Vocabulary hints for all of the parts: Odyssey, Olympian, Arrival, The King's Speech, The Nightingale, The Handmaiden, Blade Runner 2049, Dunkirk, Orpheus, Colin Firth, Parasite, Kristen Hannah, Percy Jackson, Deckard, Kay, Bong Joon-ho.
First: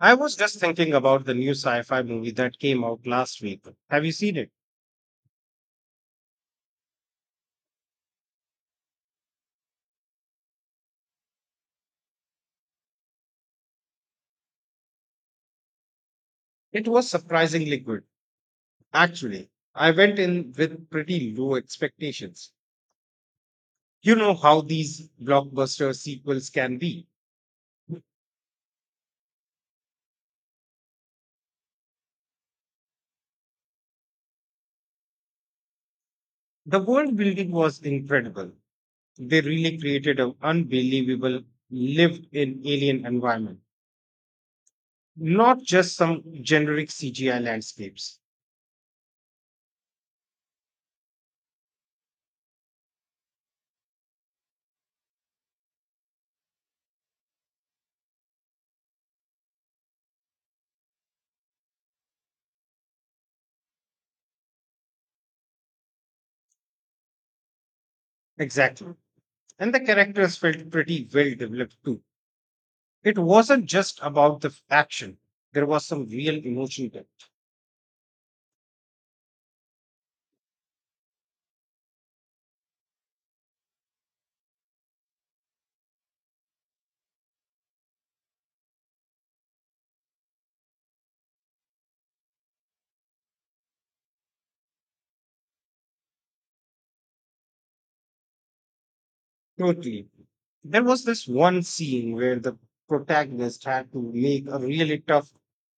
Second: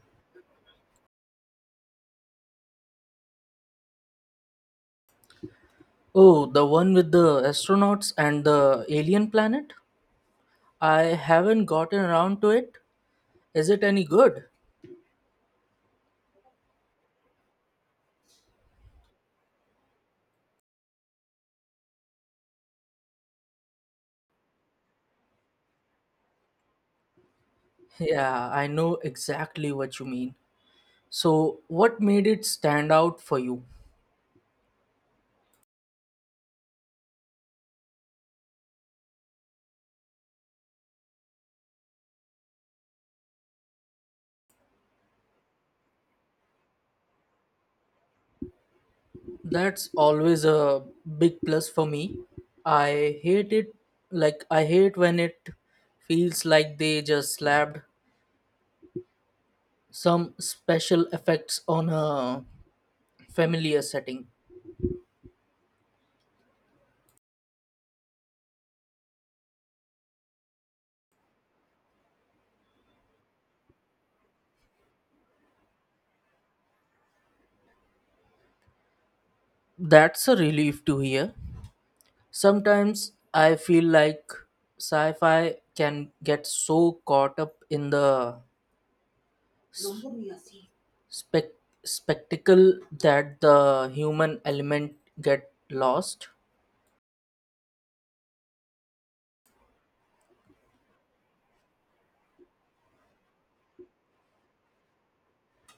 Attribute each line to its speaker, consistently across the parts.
Speaker 1: I was just thinking about the new sci fi movie that came out last week. Have you seen it?
Speaker 2: Oh, the one with the astronauts and the alien planet? I haven't gotten around to it. Is it any good?
Speaker 1: It was surprisingly good. Actually, I went in with pretty low expectations. You know how these blockbuster sequels can be.
Speaker 2: Yeah, I know exactly what you mean. So, what made it stand out for you?
Speaker 1: The world building was incredible. They really created an unbelievable lived in alien environment, not just some generic CGI landscapes.
Speaker 2: That's always a big plus for me. I hate it, like, I hate when it feels like they just slapped some special effects on a familiar setting.
Speaker 1: Exactly. And the characters felt pretty well developed too. It wasn't just about the action. There was some real emotion there.
Speaker 2: That's a relief to hear. Sometimes I feel like sci fi can get so caught up in the spec- spectacle that the human element get lost.
Speaker 1: Totally. There was this one scene where the protagonist had to make a really tough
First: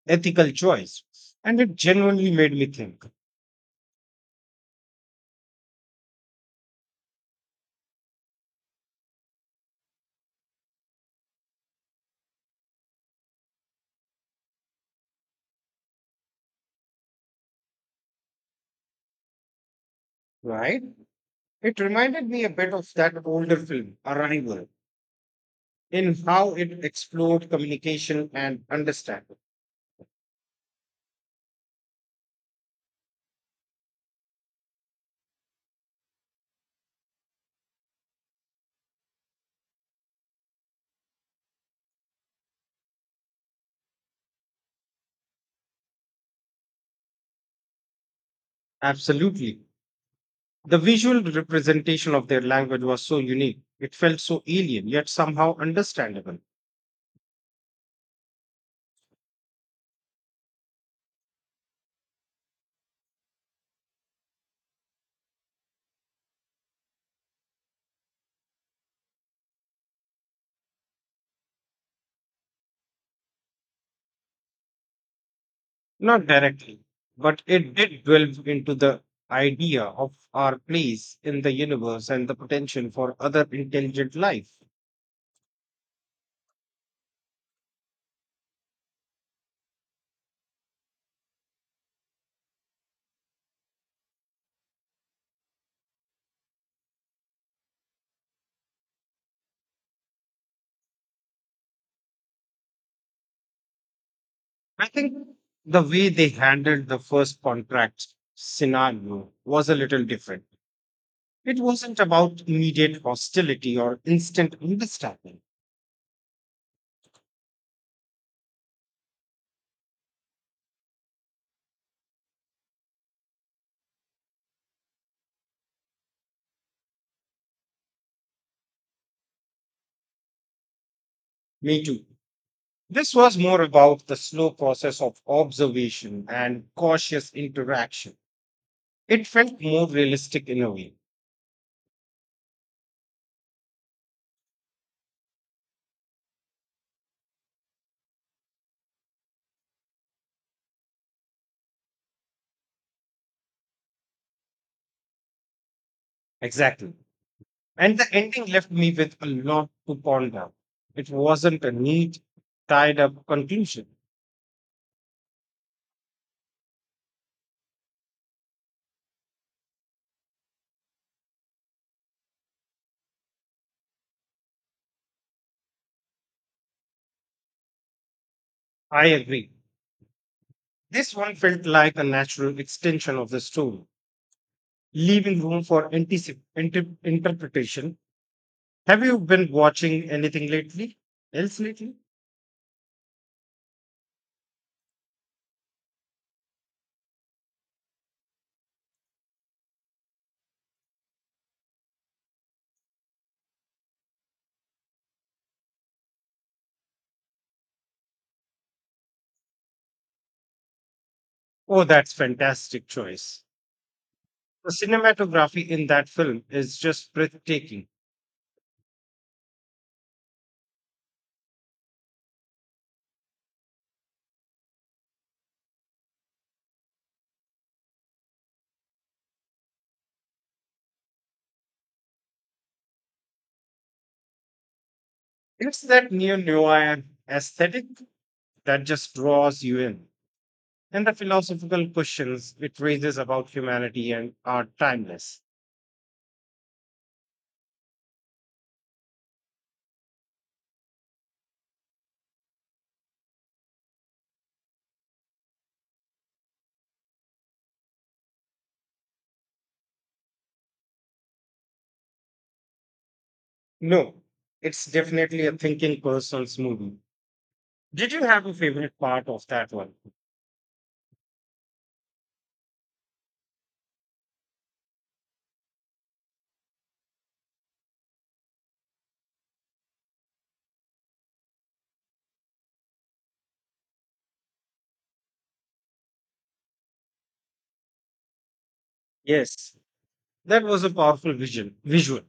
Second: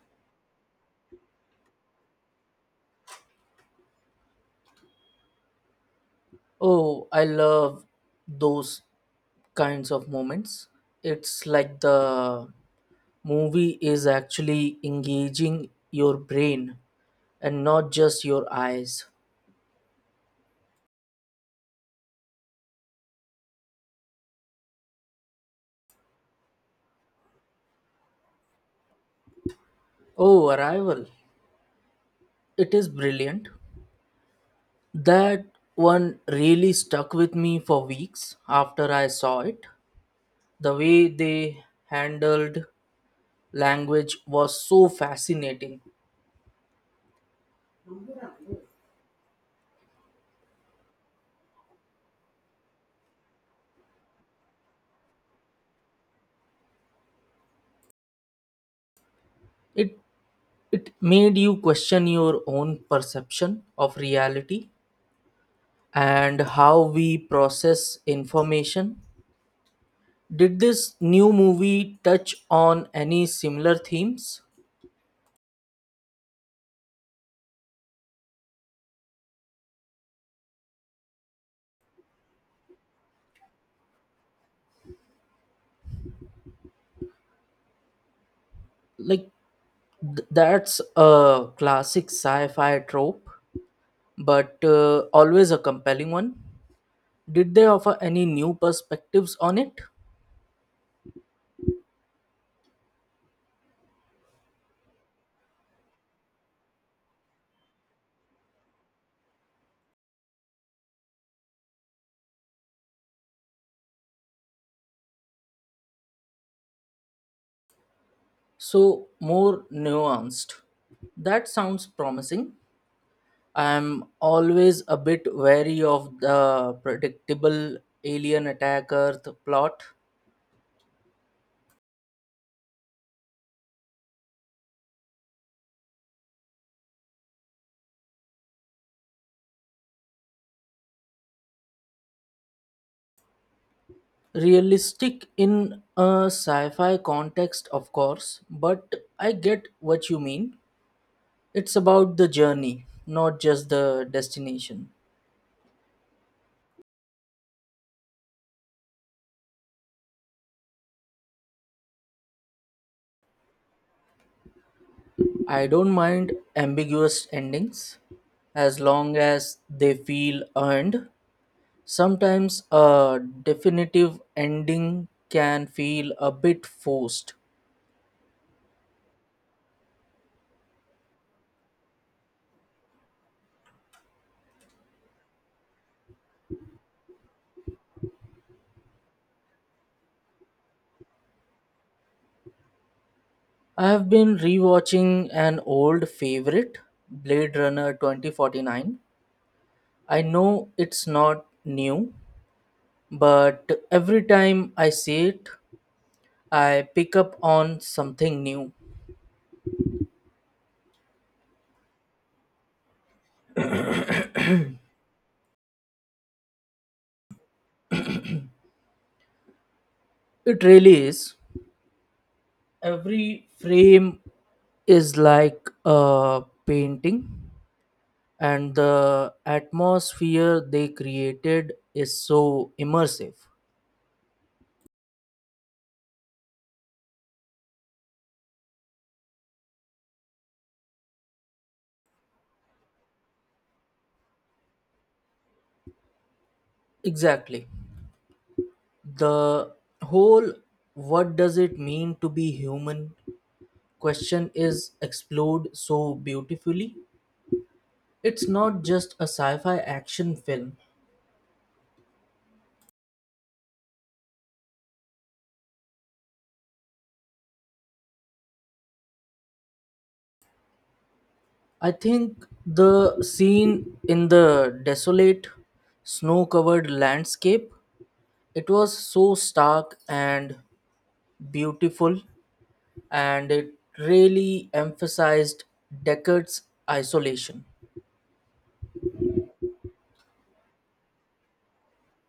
Speaker 1: ethical choice. And it genuinely made me think,
Speaker 2: Oh, I love those kinds of moments. It's like the movie is actually engaging your brain and not just your eyes.
Speaker 1: right? It reminded me a bit of that older film, Arrival, in how it explored communication and understanding.
Speaker 2: Oh, Arrival. It is brilliant. That one really stuck with me for weeks after I saw it. The way they handled language was so fascinating.
Speaker 1: Absolutely. The visual representation of their language was so unique. It felt so alien, yet somehow understandable.
Speaker 2: It it made you question your own perception of reality and how we process information. Did this new movie touch on any similar themes?
Speaker 1: Not directly, but it did delve into the idea of our place in the universe and the potential for other intelligent life.
Speaker 2: Like that's a classic sci-fi trope, but always a compelling one. Did they offer any new perspectives on it?
Speaker 1: I think the way they handled the first contract scenario was a little different. It wasn't about immediate hostility or instant understanding.
Speaker 2: So, more nuanced. That sounds promising. I am always a bit wary of the predictable alien attack Earth plot.
Speaker 1: Me too. This was more about the slow process of observation and cautious interaction. It felt more realistic in a way.
Speaker 2: Realistic in a sci fi context, of course, but I get what you mean. It's about the journey, not just the destination.
Speaker 1: Exactly. And the ending left me with a lot to ponder. It wasn't a neat, tied up conclusion.
Speaker 2: I don't mind ambiguous endings as long as they feel earned. Sometimes a definitive ending can feel a bit forced.
Speaker 1: I agree. This one felt like a natural extension of the story, leaving room for interpretation. Have you been watching anything lately? Else lately?
Speaker 2: I have been rewatching an old favorite, Blade Runner 2049. I know it's not new, but every time I see it, I pick up on something new.
Speaker 1: Oh, that's fantastic choice. The cinematography in that film is just breathtaking.
Speaker 2: It really is. Every frame is like a painting, and the atmosphere they created is so immersive.
Speaker 1: It's that neo-noir aesthetic that just draws you in. And the philosophical questions it raises about humanity and are timeless.
Speaker 2: Exactly. The whole what does it mean to be human question is explored so beautifully. It's not just a sci fi action film.
Speaker 1: No, it's definitely a thinking person's movie. Did you have a favorite part of that one?
Speaker 2: I think the scene in the desolate, snow covered landscape, it was so stark and beautiful and it really emphasized Deckard's isolation.
Speaker 1: Yes, that was a powerful visual.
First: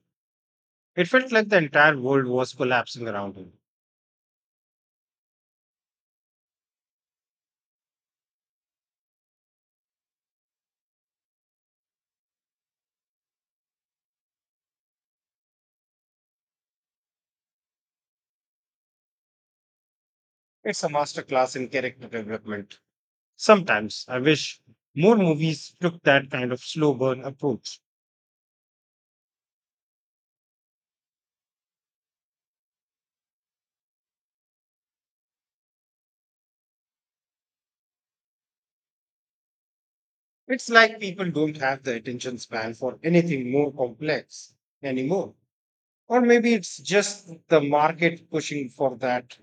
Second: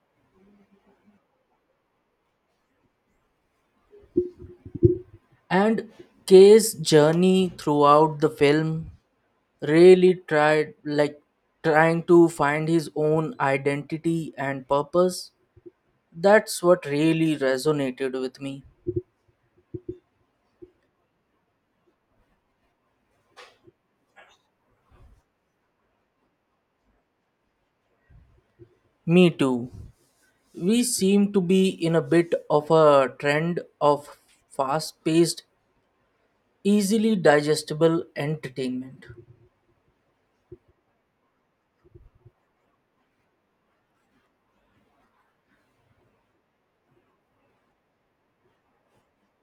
Speaker 1: It felt like the entire world was collapsing around him.
Speaker 2: And Kay's journey throughout the film really tried like trying to find his own identity and purpose. That's what really resonated with me.
Speaker 1: It's a masterclass in character development. Sometimes I wish more movies took that kind of slow burn approach.
Speaker 2: Me too. We seem to be in a bit of a trend of fast paced, easily digestible entertainment.
Speaker 1: It's like people don't have the attention span for anything more complex anymore. Or maybe it's just the market pushing for that.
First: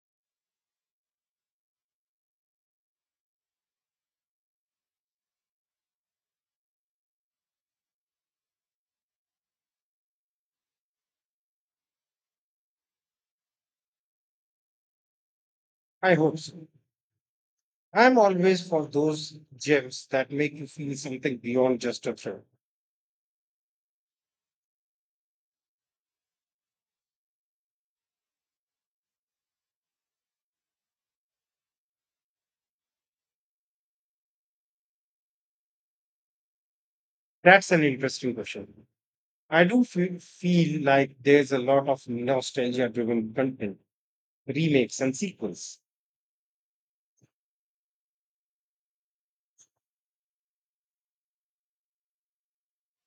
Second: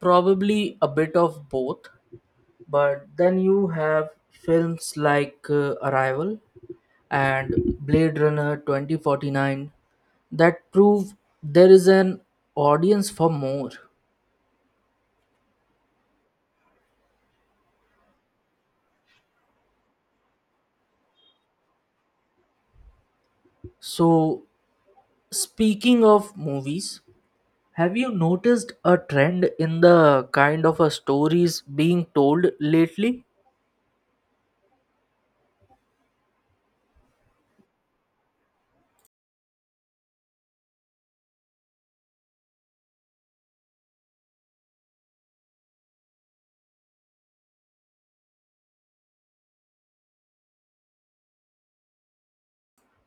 Speaker 2: Probably a bit of both. But then you have films like Arrival and Blade Runner 2049 that prove there is an audience for more.
Speaker 1: I hope so. I'm always for those gems that make you feel something beyond just a thrill.
Speaker 2: So, speaking of movies, have you noticed a trend in the kind of a stories being told lately?
Speaker 1: That's an interesting question. I do feel like there's a lot of nostalgia driven content, remakes, and sequels.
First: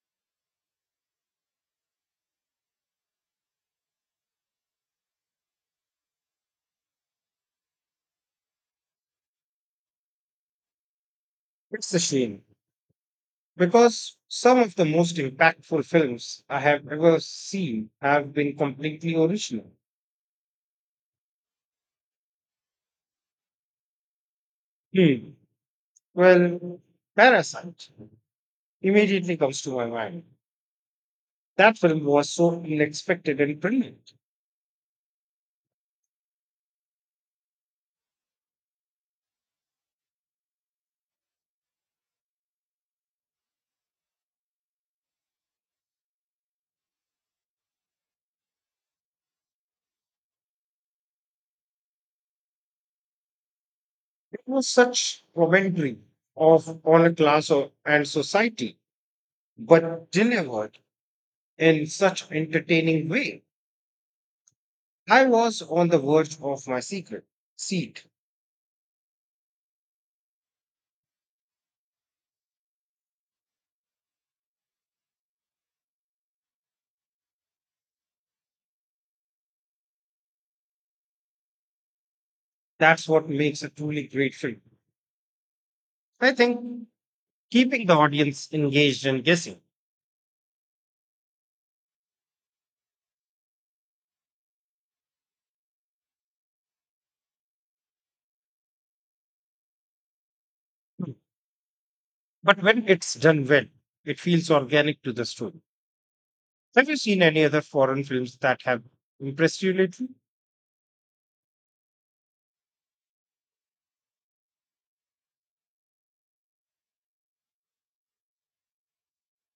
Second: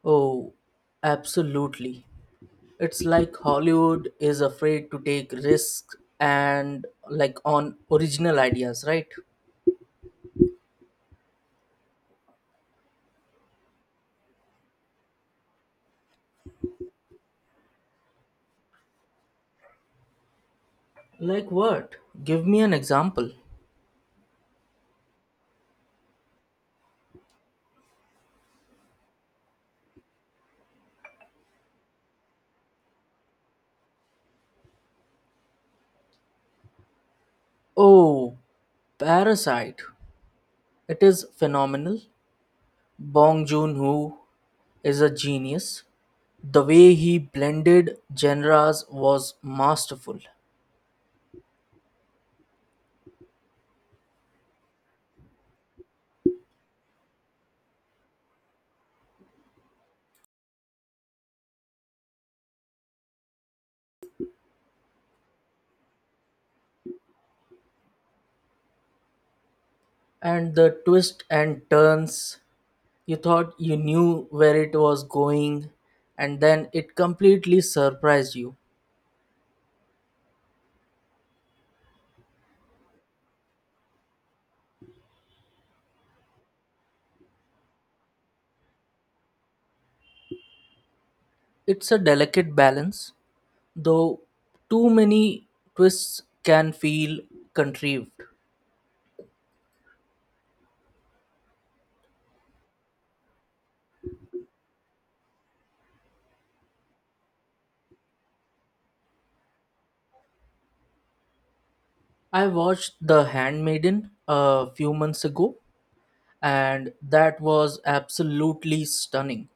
Speaker 2: Oh, absolutely. It's like Hollywood is afraid to take risks and like on original ideas, right?
Speaker 1: It's a shame because some of the most impactful films I have ever seen have been completely original.
Speaker 2: Like what? Give me an example.
Speaker 1: Hmm. Well, Parasite immediately comes to my mind. That film was so unexpected and brilliant.
Speaker 2: Oh, Parasite. It is phenomenal. Bong Joon-ho is a genius. The way he blended genres was masterful.
Speaker 1: It was such commentary of on a and society, but delivered in such entertaining way. I was on the verge of my secret seat.
Speaker 2: And the twists and turns, you thought you knew where it was going, and then it completely surprised you.
Speaker 1: That's what makes a truly great film. I think keeping the audience engaged and guessing.
Speaker 2: It's a delicate balance, though too many twists can feel contrived.
Speaker 1: But when it's done well, it feels organic to the story. Have you seen any other foreign films that have impressed you lately?
Speaker 2: I watched The Handmaiden a few months ago, and that was absolutely stunning.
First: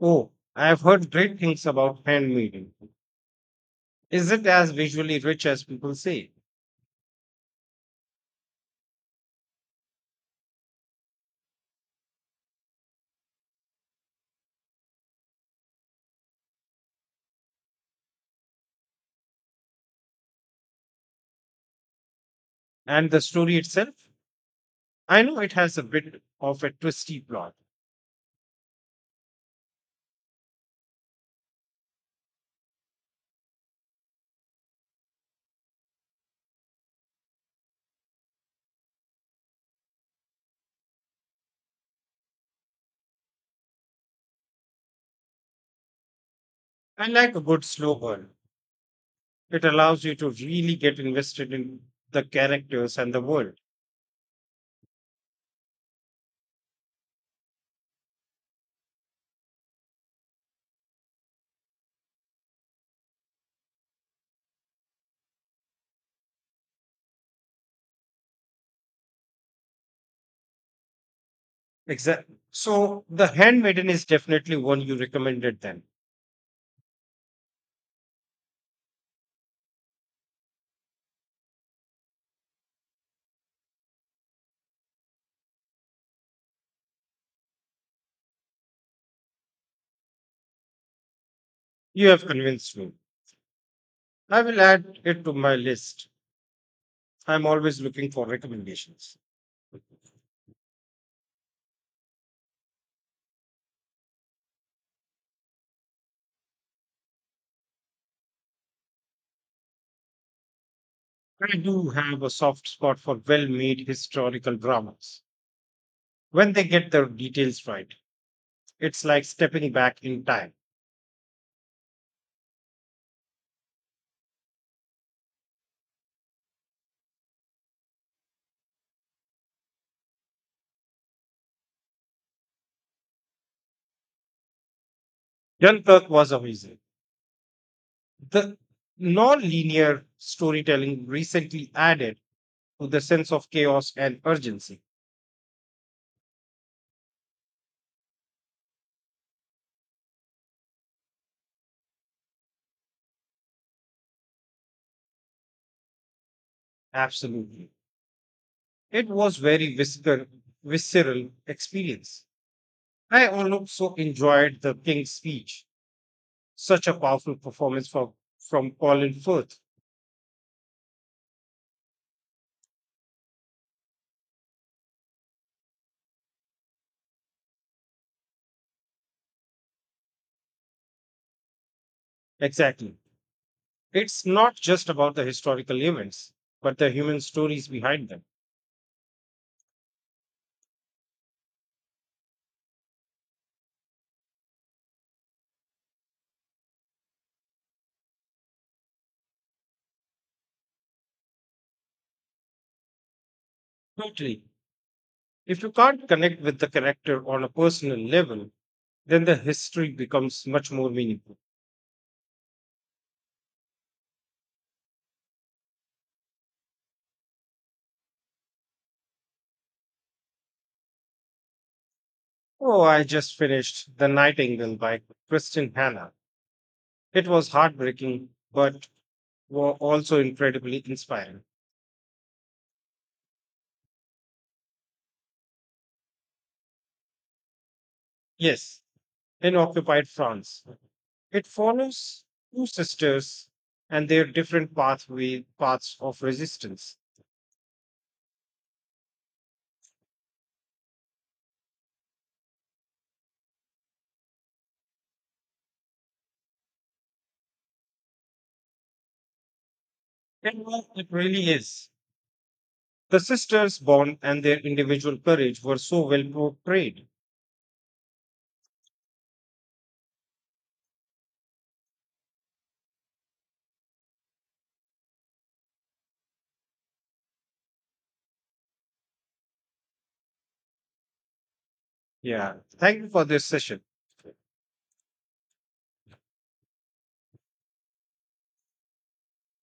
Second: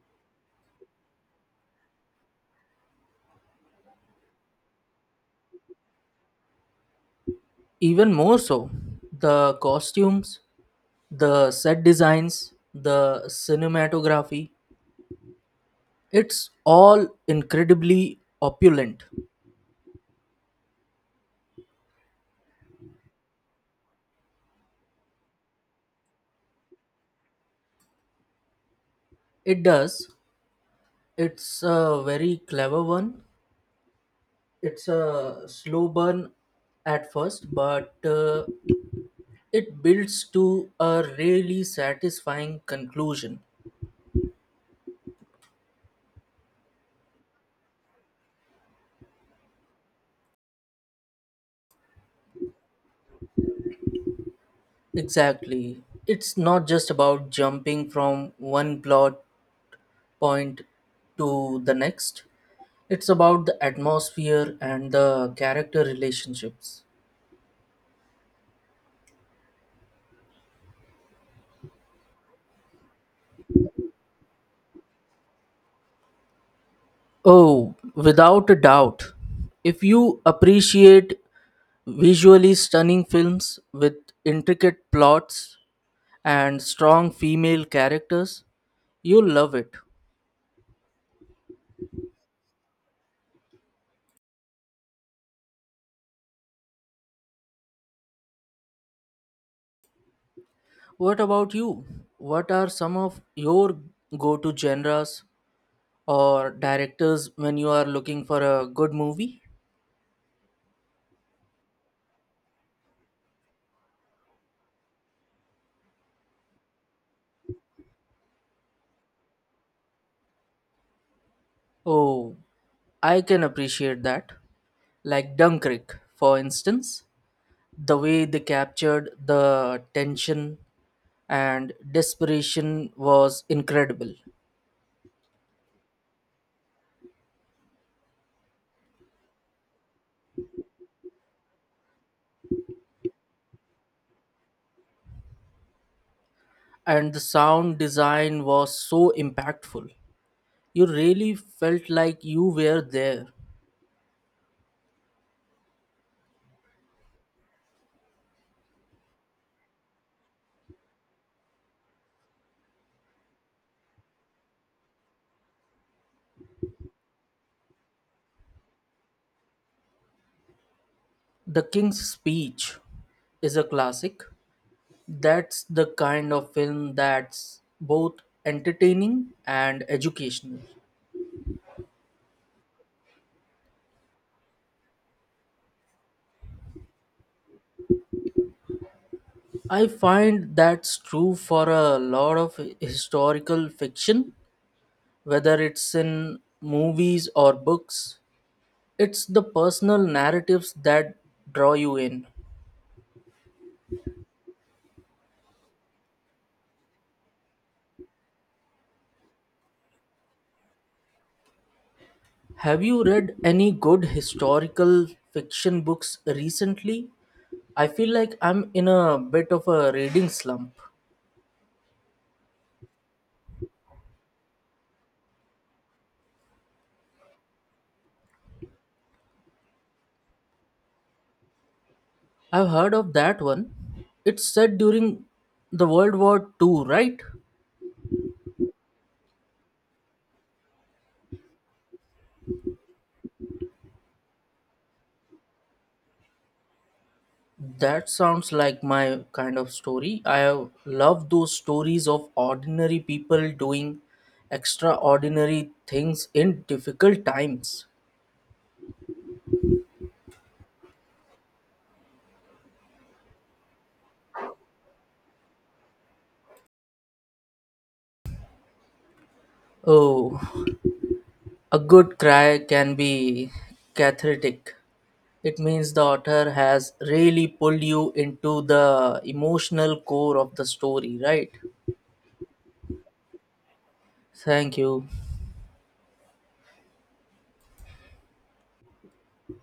Speaker 1: Oh, I've heard great things about handmaiden. Is it as visually rich as people say?
Speaker 2: Even more so, the costumes, the set designs, the cinematography, it's all incredibly opulent.
Speaker 1: And the story itself? I know it has a bit of a twisty plot.
Speaker 2: It does. It's a very clever one. It's a slow burn at first, but it builds to a really satisfying conclusion.
Speaker 1: I like a good slow burn. It allows you to really get invested in the characters and the world.
Speaker 2: Exactly. It's not just about jumping from one plot point to the next. It's about the atmosphere and the character relationships.
Speaker 1: Exactly. So the handmaiden is definitely one you recommended then.
Speaker 2: Oh, without a doubt. If you appreciate visually stunning films with intricate plots and strong female characters, you'll love it.
Speaker 1: You have convinced me. I will add it to my list. I'm always looking for recommendations.
Speaker 2: What about you? What are some of your go to genres or directors when you are looking for a good movie?
Speaker 1: I do have a soft spot for well made historical dramas. When they get the details right, it's like stepping back in time.
Speaker 2: Oh, I can appreciate that. Like Dunkirk, for instance, the way they captured the tension and desperation was incredible,
Speaker 1: Dunkirk was amazing. The non linear storytelling recently added to the sense of chaos and urgency.
Speaker 2: and the sound design was so impactful. You really felt like you were there.
Speaker 1: Absolutely. It was very visceral experience. I also enjoyed the King's speech. Such a powerful performance from Colin Firth.
Speaker 2: The King's Speech is a classic. That's the kind of film that's both entertaining and educational.
Speaker 1: Exactly. It's not just about the historical events, but the human stories behind them.
Speaker 2: I find that's true for a lot of historical fiction, whether it's in movies or books. It's the personal narratives that draw you in.
Speaker 1: Totally. If you can't connect with the character on a personal level, then the history becomes much more meaningful.
Speaker 2: Have you read any good historical fiction books recently? I feel like I'm in a bit of a reading slump.
Speaker 1: Oh, I just finished The Nightingale by Kristen Hannah. It was heartbreaking, but were also incredibly inspiring.
Speaker 2: I've heard of that one. It's set during the World War Two, right?
Speaker 1: Yes, in occupied France. It follows two sisters and their different pathway paths of resistance.
Speaker 2: That sounds like my kind of story. I have love those stories of ordinary people doing extraordinary things in difficult times.
Speaker 1: And well, it really is. The sisters' bond and their individual courage were so well portrayed.
Speaker 2: Oh, a good cry can be cathartic. It means the author has really pulled you into the emotional core of the story, right?
Speaker 1: Yeah. Thank you for this session.
Speaker 2: Thank you.